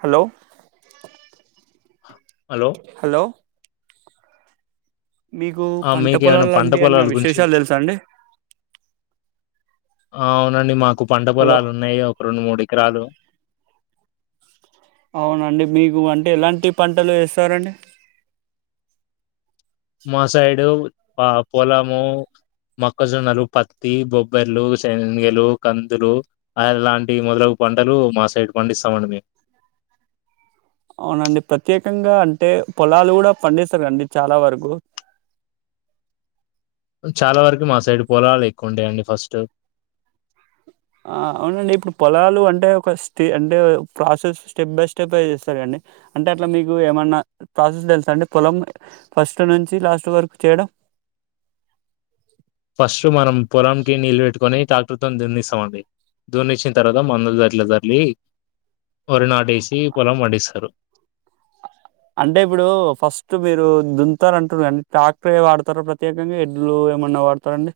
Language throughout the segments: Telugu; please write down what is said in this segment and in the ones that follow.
హలో. Hello hello. మీకు ఆ పంట మీకేమైనా పొలాల పంట లాంటివి ఎన్న పొలాల గురించి విశేషాలు తెలుసా అండి. ఆ అవునండి మాకు. పంట హలో పొలాలు ఉన్నాయి. రెండు మూడు ఎకరాలు. అవునండి మీకు అంటే ఎలాంటి పంటలు ఎస్తారుండి. మా సైడు, పొలము, మొక్కజొన్నలు, పత్తి, బొబ్బర్లు, శనగలు, కందులు అలాంటి, మొదలగు పంటలు, మా సైడు పండిస్తామండి, మేము. అవునండి ప్రత్యేకంగా అంటే, పొలాలు కూడా పండిస్తారుండి, చాలా వరకు. చాలా వరకు, మా సైడ్ పోలాలు ఎక్కువ ఉంటాయండి, ఫస్టు. ఆ అవునండి ఇప్పుడు పొలాలు అంటే, ఒక స్టే అంటే, ప్రాసెస్ స్టెప్ బై స్టెప్ చేస్తారు అండి, అంటే అట్లా మీకు ఏమన్నా, ప్రాసెస్ తెలుసా అండి పొలం ఫస్ట్ నుంచి లాస్ట్ వరకు చేయడం. ఫస్ట్ మనం పొలం కి, నీళ్ళ పెట్టుకొని. టాక్టర్ తోని దుర్నిస్తామండి, దుర్నిచ్చిన తర్వాత, మందులు అట్ల చల్లి. అంటే ఇప్పుడు, ఫస్టు మీరు. దుంతారు అంటున్నారు, టాక్టర్ ఏ వాడతారు ప్రత్యేకంగా, ఎడ్లు ఏమన్నా వాడతారండి.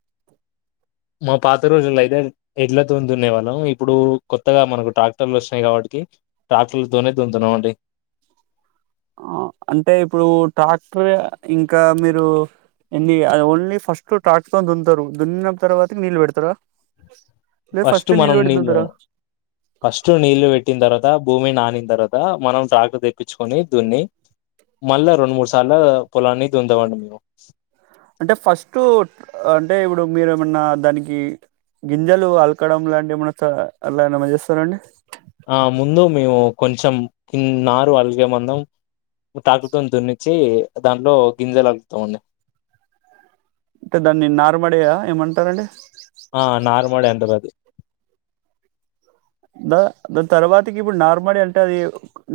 మా పాత రోజుల్లో అయితే, ఎడ్ల తోనే దున్నేవాళం, ఇప్పుడు కొత్తగా మనకు ట్రాక్టర్లు వచ్చినయి కాబట్టి, ట్రాక్టర్లతోనే దున్నుతున్నాం అండి. ఆ అంటే ఇప్పుడు ట్రాక్టర్ ఎ, ఇంకా మీరు ఎన్ని ఓన్లీ ఫస్ట్ ట్రాక్టర్ దున్నుతారు, దున్నిన తర్వాత నీళ్ళు పెడతారా. లేదు ఫస్ట్ నీళ్ళు మనం పెట్టి నీల్లె, దున్నుతారా ఫస్ట్ నీళ్ళు పెట్టిన తర్వాత భూమి నానిన తర్వాత. మనం ట్రాక్టర్ తెప్పిచుకొని, దున్ని, మళ్ళా రెండు మూడు సార్ల పొలాన్ని దుంతాము అండి. అంటే ఫస్ట్ అంటే ఇప్పుడు మీరు ఏమన్నా దానికి గింజలు అలకడం లాంటివి మార్తారా అలా ఎమన్నా చేస్తారండి. ఆ ముందు మేము కొంచెం నారు అలికే మందం ట్రాక్టర్ తోని దునిచ్చి దాంట్లో గింజలు అలుకుతామండి. అంటే దాన్ని నార్మడేయా ఏమంటారండి. ఆ నారుమడి అంటారు అది దా దాని తర్వాతకి ఇప్పుడు నార్మడి అంటే అది,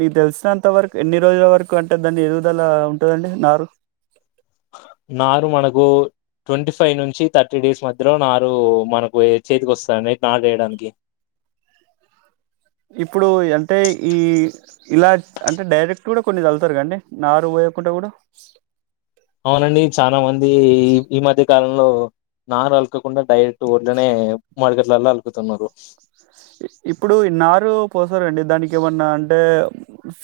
నీకు తెలిసినంత వరకు, ఎన్ని రోజుల వరకు అంటే, దాని ఎదుగుదల ఉంటదండి నారు. నారు మనకు, ట్వంటీ ఫైయి నుంచి థర్టీ డేస్ మధ్యలో, నారు మనకు, చేతికి వొస్తాడండి నరు వేయడానికి. ఇప్పుడు అంటే, ఈ ఇలా, అంటే డైరెక్ట్ కూడా కొన్ని చల్లతర్ కదండీ, నారు పోయకుండా కూడా. అవునండి చాలా మందీ ఈ మధ్య. కాలంలో నారు అలకకుండా డైరెక్ట్ ఊట్లోనే మడకట్లలో అలుకుతున్నారు. ఇప్పుడు ఇ నారు పోసరండి, దానికి ఏమన్నా అంటే,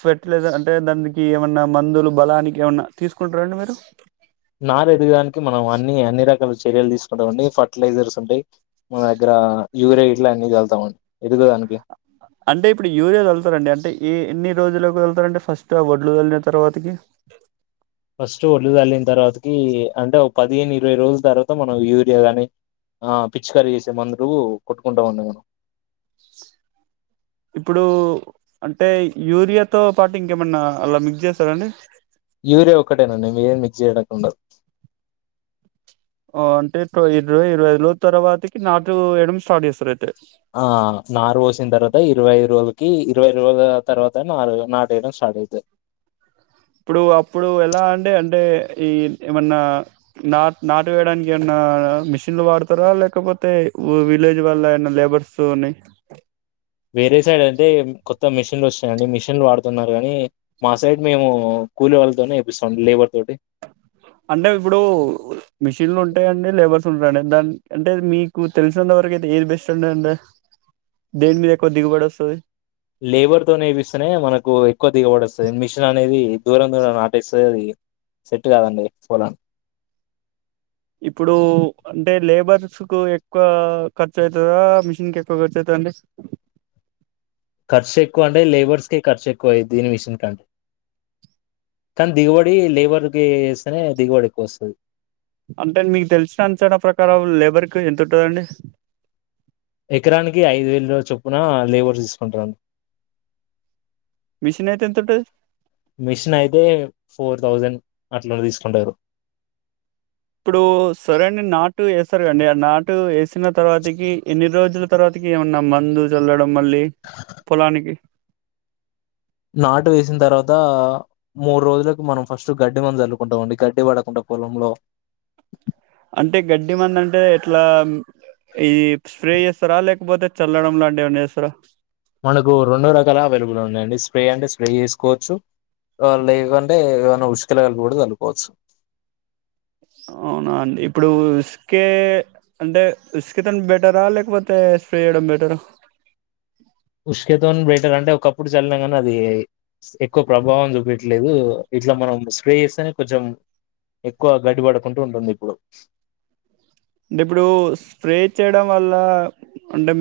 ఫర్టిలైజర్ అంటే దానికి ఏమన్నా మందులు, బలానికి ఏమన్నా తీసుకుంటారండి మీరు. నార్ ఎదుగడానికి, మనం అన్ని అన్ని రకాలు చి. తెరల్. అక్కఉండి ఫర్టిలైజర్స్. ఉండి. మా దగ్గర. యూరియా ఇట్లా అన్నీ జల్లుతామండి. అంటే ఇప్పుడు యూరియా చల్లుతారండి అంటే ఎ ఎన్ని. రోజుల్లోకి వెళ్తారండి ఫస్ట్ ఆ వడ్లు జల్లిన తర్వాతకి. ఫస్ట్ వడ్లు జల్లిన్ తర్వాతకి అంటే పదిహేను ఇరవై రోజుల తర్వాత మనం యూరియా గాని ఆహ్ పిచ్చుకరీ చేసే మందు కొట్టుకుంటా ఉన్నాము. ఇప్పుడు అంటే యూరియాతో పాటు ఇంకేమన్నా అలా మిక్స్ చేశారండి. యూరియా ఒక్కటేనండి మీరి మిక్స్ చేయడానికి ఉండదు. అంటే ఇరవ ఇరవై ఐదులో తర్వాతకి నాటు వేయడం స్టార్ట్ చేస్తారు అయితే. ఆహ్ నారు పోసిన తర్వాతా ఇరవై ఇరవై ఐదు లకు ఇరవై ఇరవై ఐదు రోజుల తర్వాత నారు నాటు వేయడం స్టార్ట్ అయితది. ఇప్పుడు అప్పుడు ఎలా అంటే అంటే ఈ ఏమన్నా నాట్ నాటు వేయడానికి ఏమన్నా మిషిన్లు వాడతారా లేకపోతే విలేజ్ వల్ల ఏంన్నా లేబర్స్ ని. వేరే సైడ్ అయితే కొత్త. కోత్త మిషన్లు వస్తున్నాయి అండి మిషిన్లు వాడుతున్నారు కానీ మా సైడ్ మేము కూలీ వాళ్ళతోనే చేపిస్తామండి లేబర్ తోటి అంటే ఇప్పుడు మిషిన్లు ఉంటాయండి లేబర్స్ ఉంటాయండి. దాని అంటే మీకు తెలిసినంతవరకు అయితే ఏది బెస్ట్ ఉన్నాయి అంటే దేని మీద ఎక్కువ దిగుబడి వస్తది. లేబర్ తో నేపిస్తేనే మనకు ఎక్కువ దిగబడి వస్తది మిషన్ అనేది దూరం దూరం నాటేస్తది. అది సెట్ కాదండి ఫోలానికి. ఇప్పుడు అంటే లేబర్స్ కు ఎక్కువ ఖర్చు అయితదా. మిషన్ కి ఎక్కువ ఖర్చు అయితదా అండి. ఖర్చు ఎక్కువ అంటే లేబర్స్కే ఖర్చు ఎక్కువగా అయిది దీని మిషన్ కంటే కానీ దిగుబడి లేబర్కి ఇస్తేనే దిగుబడి ఎక్కువ వస్తది. అంటే మీకు తెలిసిన అంచనా ప్రకారం లేబర్కి ఎంత ఉంటదండి. ఎకరానికి ఐదు వేల చొప్పున లేబర్స్ తీసుకుంటారు. మిషన్ అయితే ఎంత ఉంటది. మిషన్ అయితే ఫోర్ థౌజండ్ అట్లా తీసుకుంటారు. ఇప్పుడు సరేనా నాటు వేస్తారు కదాండి ఆ నాటు వేసిన తర్వాతికి ఎన్ని రోజులు తర్వాతకి ఏమన్నా మందు చల్లడం. మళ్ళీ పొలానికి. నాటు వేసిన తర్వాత మూడు రోజులకు మనం ఫస్ట్ గడ్డి మందు జల్లుకుంటాంమండి గడ్డి పడకుండా పొలంలో అంటే గడ్డి మందు అంటే ఎట్లా ఇది స్ప్రే చేస్తారా. లేకపోతే చల్లడం లాంటి ఏమన్న చేస్తారా. మనకు రెండు రకాల అవైలబుల్ ఉన్నాయండి. స్ప్రే అంటే స్ప్రే చేసుకోవచ్చు లేకుంటే ఏమనా ఉసుకలు కలిపి కూడా కలుపుకోవచ్చు అవునా అండి ఇప్పుడు ఉసుకే అంటే ఉసుకతోన బెటరా లేకపోతే స్ప్రే చేయడం బెటరా. ఉష్కతోని బేటర్ అంటే ఒకప్పుడు జల్నా నీ అది ఎక్కువ ప్రభావం చూపట్లేదు. ఇట్లా మనం స్ప్రే చేస్తేనే కొంచెం ఎక్కువ గడ్డిపడుకుంటూ ఉంటుంది ఇప్పుడు. అంటే ఇప్పుడు స్ప్రే చేయడం వల్ల అంటే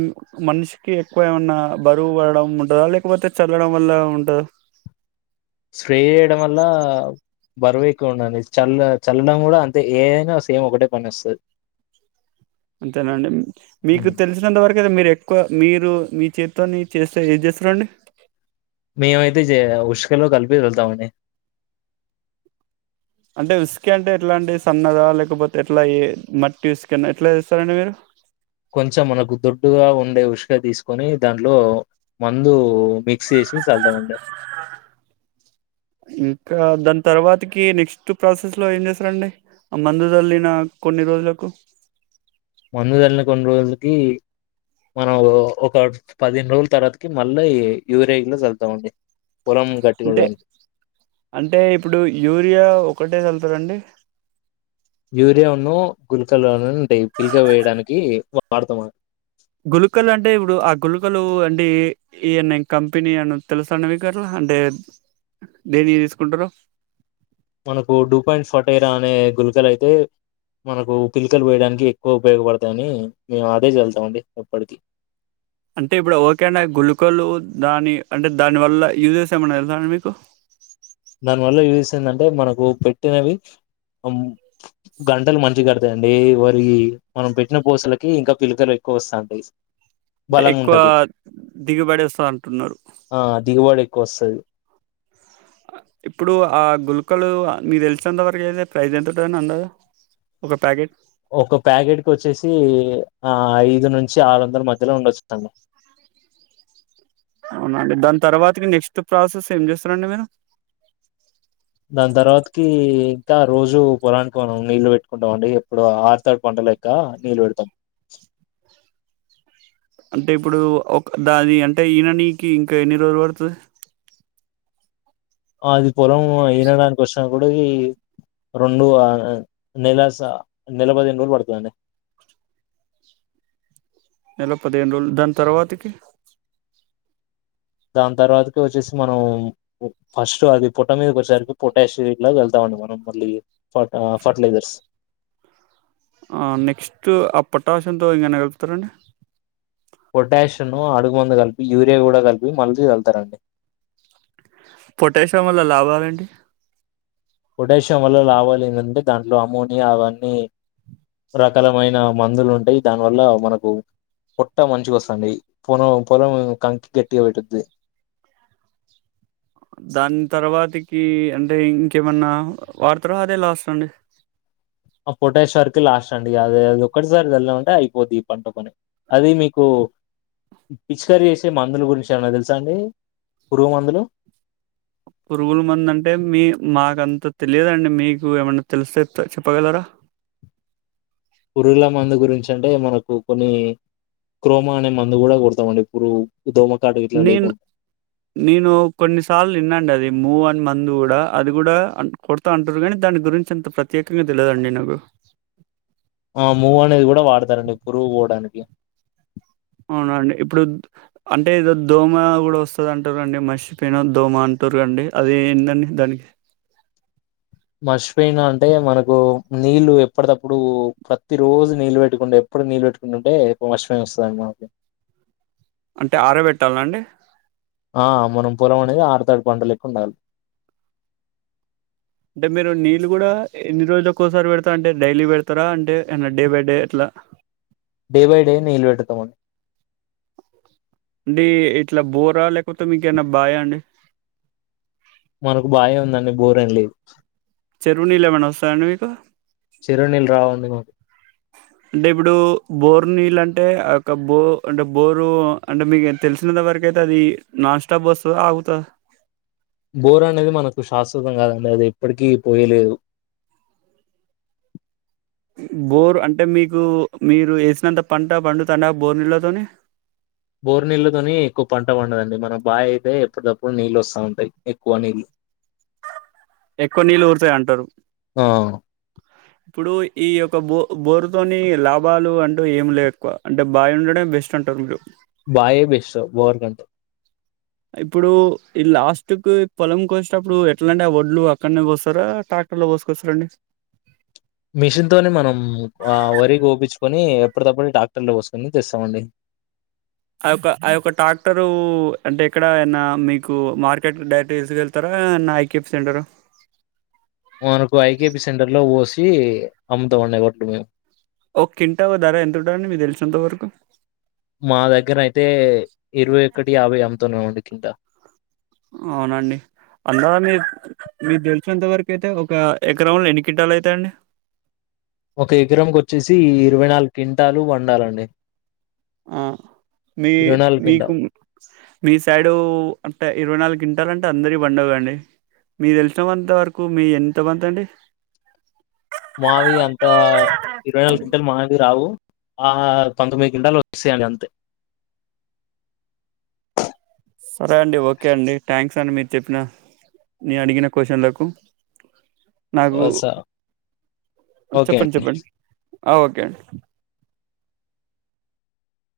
మనిషికి ఎక్కువ ఏమన్నా బరువు పడడం ఉంటదా లేకపోతే చల్లడం వల్ల ఉంటదా. స్ప్రే చేయడం వల్ల బరువు ఎక్కువ ఉండాలి చల్ల చల్లడం కూడా అంతే ఏదైనా సేమ్ ఒకటే పనిస్తది. అంతేనండి మీకు తెలిసినంతవరకు అదే మీరు ఎట్ ఒక మీరు మీచేత్తోనీ చేస్తే ఏదీ చేస్తారండి. మేమైతే చేయ ఉసుకాలో కల్పిపీ వేల్తామండి. అంటే ఉస్కె అంటే ఎట్లా అండి. సన్నదా లేకపోతే ఎట్లా మట్టి ఉసికనా ఎట్లా చేస్తారండి మీరు. కొంచెం మనకు దొడ్డుగా ఉండే ఉసుగా తీసుకొని దాంట్లో మందు మిక్స్ చేసి చల్తాం అండి. ఇంకా దాని తర్వాతకి నెక్స్ట్ ప్రాసెస్ లో ఏం చేస్తారండి. ఆ మందు చల్లిన కొన్ని రోజులకు మందు చల్లిన కొన్ని రోజులకి మనం ఒక పదిహేను రోజుల తర్వాతకి మళ్ళ యూరియా చల్తామండి. అంటే అంటే ఇప్పుడు యూరియా ఒకటే చల్ కదా అండి. యూరియానో గుల్కలోనో ఉంటాయి పిలక వేయడానికి వాడుతాము. గులుకలు అంటే ఇప్పుడు ఆ గులుకలు అంటే ఏ అన్నా కంపెనీ అన్న తెలుస అండి మీకు అంటే దేన్ని తీసుకుంటారో. టూ పాయింట్ ఫెటైరా అనే గులకలు అయితే మనకు పిలికలు వేయడానికి ఎక్కువ ఉపయోగపడతాయని మేము అదే చల్తా మండి ఎప్పటికి అంటే ఇప్పుడు ఓకే అండి గులకలు దాని అంటే దానివల్ల యూజెస్ ఏమన్నా తెలుసా అండి మీకు. దానివల్ల యూజెస్ ఏందంటే మనకు పెట్టినవి గంటలు మంచిగ కడతాయండి వరి మనం పెట్టిన పూసలకి ఇంకా పిలకలు ఎక్కువ వస్తా ఉంటాయి అంటే ఎక్కువ దిగుబడి వస్తా అంటున్నారు. ఆ దిగుబడి ఎక్కువ వస్తది ఇప్పుడు ఆ గులుకలు మీకూ తెలిసినంతవరకు ఏతే ప్రైస్ ఎంత ఉంటుందన్న ఒక ప్యాకెట్. ఒక ప్యాకెట్ కి వచ్చేసి ఆ ఐదు నుంచి ఆరు వందల మధ్యలో ఉండొచ్చండి అవునండి దాని తర్వాతకి నెక్స్ట్ ప్రాసెస్ ఏం చేస్తారండి మీరు కి ఇంకా రోజు పొలానికి మనం నీళ్లు పెట్టుకుంటాం అండి ఎప్పుడు ఆర్థర్డ్ పంట లెక్క నీళ్లు పెడతాం అంటే ఇప్పుడు ఒక దాది అంటే ఈననీ కి ఇంకా ఎన్ని రోజులు పడుతది అది పొలం ఈనడానికి వచ్చినప్పటికీ రెండు వారా నెల సా నెల పదిహేను రోజులు పడతదండి నెల పదిహేను రోజులు దాని తర్వాతికి దాని తర్వాతకి వచ్చేసి మనం ఫస్ట్ అది పొట్ట మీదకి వచ్చసరికి పొటాష్ షేక్ల చల్తామండి మనం మళ్ళీ ఫట ఫర్టిలైజర్స్ ఆ నెక్స్ట్ ఆ పోటాశంతో ఇంకేం కలుపుతార్ అండి పొటాషియంను అడుగు ముందు కలిపి యూరియా కూడా కలిపి మంచిగ చల్లుతారండి పొటాషియం వల్ల లాభాలేంటి పొటాషియం వల్ల లాభాలు ఏంటంటే దాంట్లో అమోనియా అవన్నీ రకాలమైన మందులు ఉంటాయి దానివల్ల మనకు పొట్ట మంచిగా వస్తది పొలం పొలం కంకి గట్టిగ పెట్టిది దాని తర్వాతికి అంటే ఇంకేమన్నా వాడుతరా అదే లాస్ట్ అండి ఆ పొటాష్ వరకు లాస్ట్ అండి అదేది ఒక్కటి సాల్ నెల ఉంటే అయిపోద్ది. పంటపని అది మీకు పిచ్చికరీ చేసే మందులు గురించి ఏమనా తెలుసా అండి పురుగు మందులు పురుగుల మంది అంటే మీ మాక అంత తెలియదండి మీకు ఏమైన్నా తెలిస్తే తే చెప్పగలర పురుగుల మందు గురించి అంటే మనకు కొన్ని క్రోమో అనే మందు కూడా కొడతామండి పురు నేను నేను కొన్నిసార్లు విన్నాండి అది మూ మందు కూడా అది కూడా కొడుతా అంటారు కానీ దాని గురించి అంత ప్రత్యేకంగా తెలియదుండి నాకు ఆ మూవ్ అనేది కూడా వాడతారండి పూరువు పోవడానికి అవునండి ఇప్పుడు అంటే ఏదో దోమ కూడా వస్తది అంటారుండి మర్చిపోయిన దోమ అంటారు అండి అది ఏందండి దానికి మచిపోయినా అంటే మనకు నీళ్ళలు ఎప్పటికప్పుడు ప్రతి రోజు నీళ్ళు పెట్టుకుంటే ఎప్పుడు నీళ్ళు పెట్టుకుంటుంటే మచిపో వస్తుందిండి మనకి అంటే ఆరే పెట్టాలన అండి ఆ మనం పొలం అనేది ఆరుతడు పంట లేక్క ఉంటది అంటే మీరు నీళ్ళు కూడ ఎన్ని రోజులుక్కసారి పెడతా అంటే డైలీ పెడతారా అంటే ఏ డే బై డే ఎట్ల డే బై డే నిల్ పెడతామండ్ అండి ఇట్ల బోరా లేకపోతే మీకేమన్న బాయా అండి మనకు బాయే ఉందండి బోర్ ఏం లేదు చెరువు నీళ్ళ ఏమన్న వస్తాయ అండి మీకు చెరువు నీళ్ళు రావండి మాకు అంటే ఇప్పుడు బోర్ నీళ్ళు అంటే బో అంటే బోరు అంటే మీకు తెలిసినంత వరకయితే అది నాన్ స్టాప్ వస్తుంద ఆగుతద బోర్ అనేది మనకు శాశ్వతం కాదండి అది ఎప్పటికి పోయలేదు బోర్ అంటే మీకు మీరు వేసినంత పంట పండు తండ బోర్ నీళ్ళతోని బోరు నీళ్లతోనీ ఎక్కువ పంట వండదండి మనం బావి అయితే ఎప్పుటి తప్పుడు నీళ్ళు వస్తా ఉంటాయి ఎక్కువ నీళ్ ఎక్కువ నీళ్ళు ఊరుతయ్ అంటరు ఇప్పుడు ఈ యొక్క బో బోరుతోని లాభాలు అంటూ ఏమి లేవు ఎక్కువ అంటే బాయ్ ఉండడం బెస్ట్ అంటరు మీరు బాయే బెస్ట్ బోర్ కంటే ఇప్పుడు ఈ లాస్ట్కి పొలం కోసేటప్పుడు ఎట్లా అంటే ఆ ఒడ్లు అక్కడ కో వస్తరా ట్రాక్టర్ లో కోసుకొస్తారండి మిషన్ తోనే మనం వరి కోపించుకొని ఎప్పటి తప్పుడు డాక్టర్లో వసుకొని తెస్తామండి ఆ యొక్క ఆ యొక్క ట్రాక్టరు అంటే ఎక్కడ ఏన్న మీకు మార్కెట్ డైరెక్ట్ తీసుక వెెళ్తారాన్న ఐక్యప్ సెంటరు చీ అమ్ంతం ఆన్నట్టు మేం ఓకేంట ఓ ధర ఎంత ఉంట అండి మీకు తెలిసినంత వరకు మా దగ్గర అయితే ఇరవై ఒకటి యాభై అమ్ముతున్నాం అండి కింద అవునండి అంద మీ మీరు తెలిసినంతవరకు అయితే ఒక ఎకరంలో ఎన్ని కట్టాలు అయితాయండి ఒక ఎకరంకి వచ్చేసి ఇరవై నాలుగు కింటాలు వండాలండి ఆ మీ మీకు కింటాలు మీ సైడు అంటే ఇరవై నాలుగు ఉంటాలంటే అందరి బండవుండి మీ తెలిసిన అంత వరకు మీ ఎంతమంత అండి మావి అంతా ఇరవైనాలుగ్ మావి రావు ఆ పంతొమ్మిది గింటలు వస్తేయి అంతే సరే అండి ఓకే అండి థ్యాంక్స్ సార్ మీరు చెప్పిన నేను అడిగిన క్యూస్షన్లకు నాకు ఓ స ఓకే చెప్పండి చెప్పండి ఆ ఓకే అండి